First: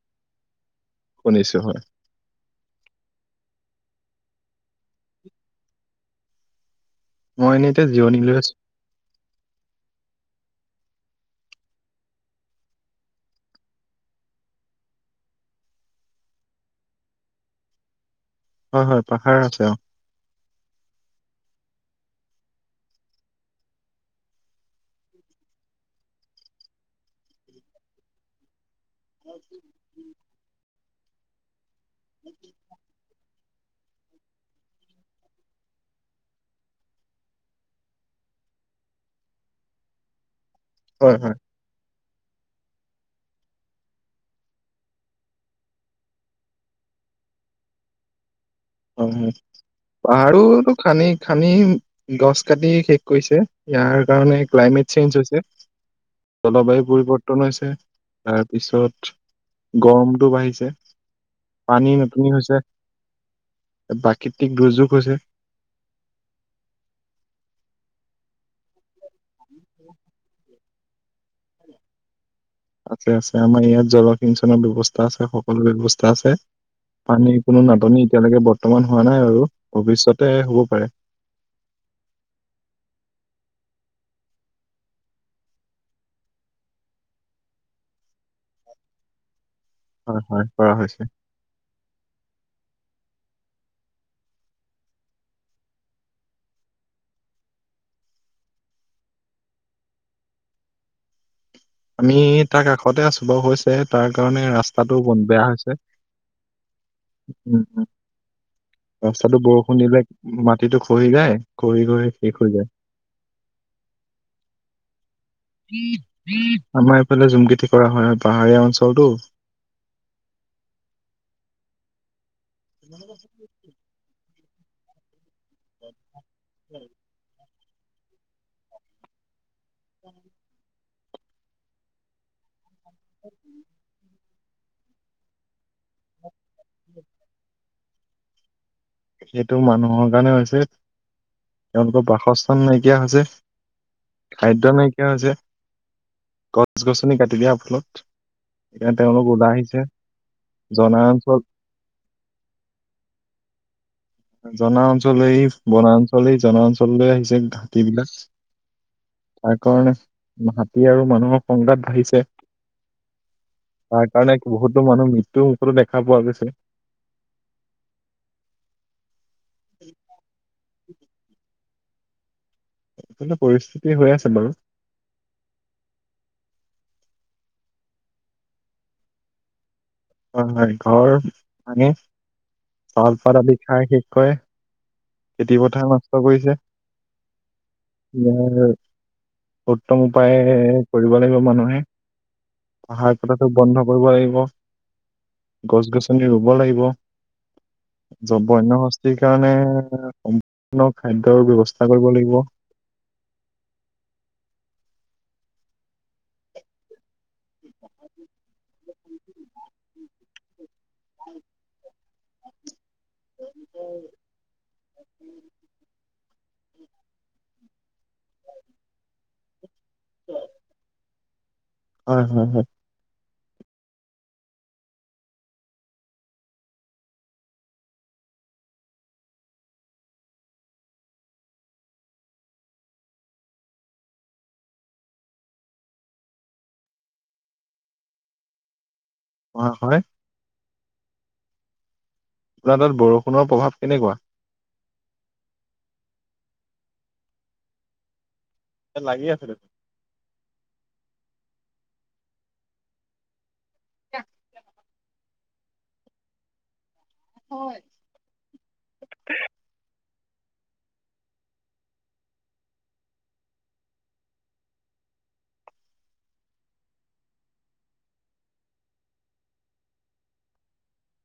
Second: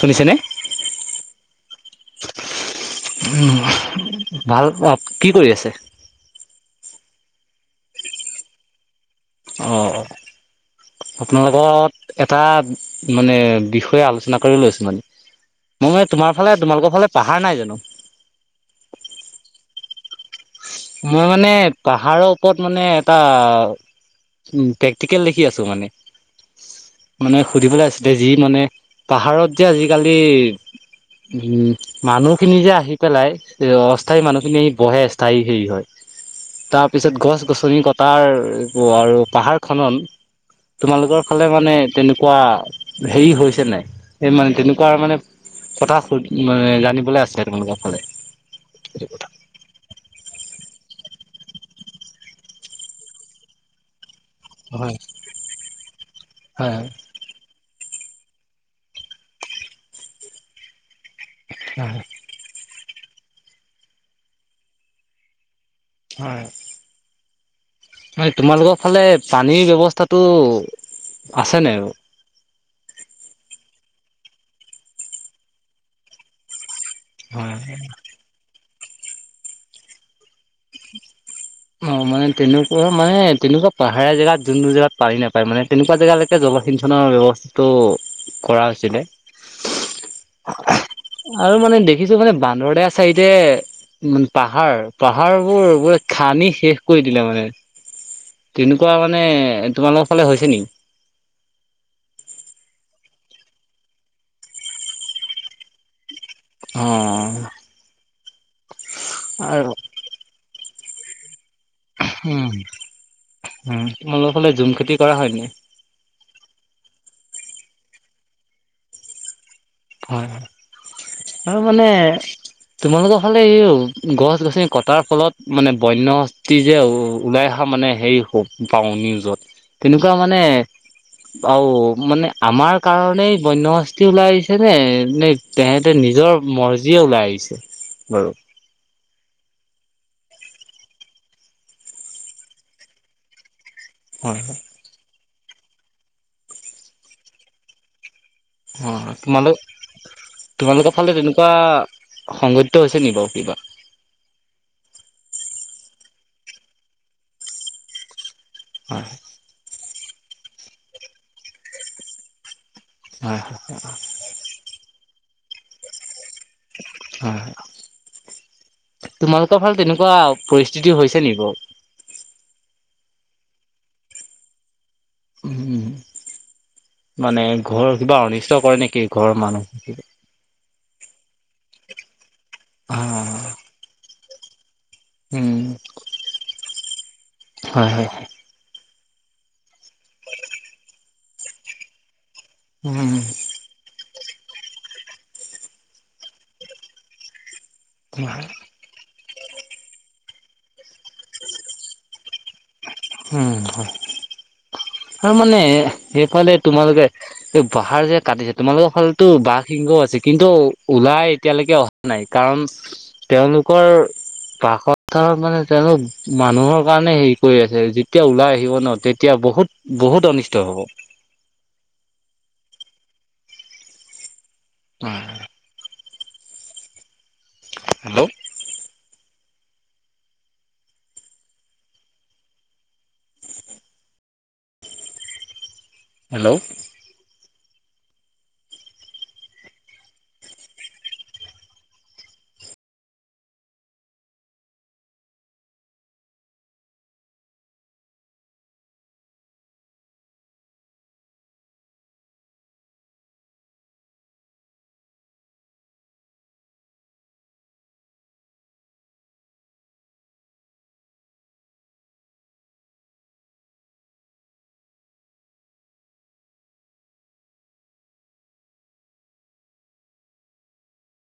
শুনিছেনে? শুনিছোঁ হয়। উম ভাল কি কৰি আছে। মই এনেই এতিয়া জিঅনিলৈ আছো। অ। আপোনালালোকত এটা মানে বিষয়ে আলোচনা কৰি লৈছোঁ মানে। মই তোমাৰ ফালে তোমালোকৰ ফালে পাহাৰ নাই জানো। হয় হয় পাহাৰ আছে অ। মই মানে পাহাৰৰ ওপৰত মানে এটা। উম প্ৰেক্টিকেল দেখি আছো মানে মানে সুধিবলৈ আছিল যি মানে। পাহাৰত যে আজিকালি উম মানুহ খিনি যে আহি পেলাই। এ অস্থায়ী মানুহখিনি বহে স্থায়ী। হেৰি হয় তাৰপিছত গছ গছনি কটাৰ আৰু পাহাৰ খন। হয় তোমালোকৰ হয় ফালে মানে তেনেকুৱা। হেৰি হৈছে নাই এই মানে তেনেকুৱা মানে। কথা জানিবলৈ আছে তোমালোকৰ ফালে। এইটো কথা অ'। আৰুো খানি খানি গছ কাটি শেষ কৰিছে ইয়াৰ। কাৰণে ক্লাইমেট চেঞ্জ হৈছে জলবায়ু পৰিৱৰ্তন হৈছে। তাৰপিছত গৰমতটো বাঢ়িছে। পানী নতুনি হৈছে প্ৰাকৃতিক দুৰ্যোগ হৈছে। হয়। ন তোমালোকৰ ফালে পানীৰ ব্যৱস্থাটো আছে নাই ব। আছে আছে আমাৰ ইয়াত জলসিঞ্চনৰ ব্যৱস্থা আছে সকলো ব্যৱস্থা আছে। পানি কোনো নাটনি এতিয়ালৈকে বৰ্তমান হোৱা নাই আৰু ভৱিষয়তে হব পাৰে। অ' মানে তেনেকুৱা মানে তেনেকুৱা পাহাৰীয়া জেগাত যোন জেগাত পানী নাপায় মানে তেনেকুৱা জেগালৈকে যাব। পতিথনৰ ব্যৱস্থাটো কৰা হৈছিলে। হয় হয় কৰা হৈছে আৰু মানে দেখিছো মানে বান্দৰতে আ চাইডে পাহাৰ পাহাৰ বোৰ ব খানি শেষ কৰি দিলে মানে। তেনেকুৱা মানে তোমালোকৰ ফালে হৈছে নেকি। আমি তাৰ কাষতে আছোঁ বাৰু হৈছে তাৰ কাৰণে ৰাস্তাটো ব বেয়া হৈছে। অ উম ৰাস্তাটো আৰু বৰষুণ দিলে মাত। মাটিটো খহি যায়। খহি খহি শেষ হৈ উম যায়। উম তোমালোকৰ ফালে জুম খেতি কৰা হয় নে? আমাৰ এইফালে জুম খেতি কৰা হয়। পাহাৰীয়া অঞ্চলটো হয় হয় আৰু মানে তোমালোকৰ হ'লে হও গছ -গছনি কটাৰ ফলত মানে বন্য হাতী যে ওলায়। ক মানে হেৰি হ পাওঁ নিউজত তেনেকুৱা মানে। অ' মানে আমাৰ কাৰণেই বন্যশাস্তি ওলাইছে। নে এ তেহেঁতে নিজৰ মৰ্জিয়ে ওলাই আহিছে বাৰু। সেইটো মানুহৰ কাৰণে হৈছে তেওঁলোকৰ বাসস্থান নাইকিয়া হৈছে। হয়, হয়। খাদ্যই নাইকিয়া হৈছে, গছ -গছনি কাটি দিয়া ফলত। এ অ', তেওঁলোক ওলাই তোমালোক আহিছে। তোমালোকৰ জনা ফালে অঞ্চল তেনেকুৱা সংঘটিত হৈছে নিকি বাৰু কিবা। জনা অঞ্চলেই বনাঞ্চলেই জনা অঞ্চললৈ আহিছে ঘাটী বিলাক। হয়, তাৰ কাৰণে হাতী আৰু মানুহৰ সংঘাত বাঢ়িছে। হয়, তাৰ কাৰণে বহুতো মানুহ মৃত্যুৰ মুখতো দেখা পোৱা গৈছে। হয় হয়। তোমালোকৰ ফালে তেনেকুৱা পৰিস্থিতি হৈছে নিকি বাৰু। সেইটো পৰিস্থিতি হৈ আছে বাৰু। উ মানে ঘৰৰ কিবা অনিষ্ট কৰে নেকি ঘৰৰ মানুহ? হয় হয় ঘৰ মানে অ চাউলপাত আদি খাই শেষ কৰে। উম খেতি পথাৰ নষ্ট কৰিছে হয় হয় উত্তম উপায় কৰিব লাগিব মানুহে উম পাহাৰ কতাটো বন্ধ কৰিব লাগিব। গছ -গছনি ৰুব লাগিব উম হয় জম [inaudible] যি কাৰণে সম্পূৰ্ণ খাদ্যৰ ব্যৱস্থা কৰিব লাগিব। উম! হয়। আৰু মানে সেইফালে তোমালোকে এই পাহাৰ যে কাটিছে তোমালোকৰ ফালেতো বাঘসিংহ, আছে কিন্তু ওলাই এতিয়ালৈকে অহা নাই কাৰণ। তেওঁলোকৰ বাসত মানে তেওঁলোক মানুহৰ কাৰণে হেৰি কৰি আছে যি এতিয়া ওলাই আহিব ন তেতিয়া বহুত বহুত অনিষ্ট হ'ব। হয় হয় হয়। হয়। হেল্ল'? হেল্ল'? অ'! হয়। আপোনাৰ তাত বৰষুণৰ প্ৰভাৱ কেনেকুৱা? এ, লাগি আছে দেখোন। হয়। [unintelligible]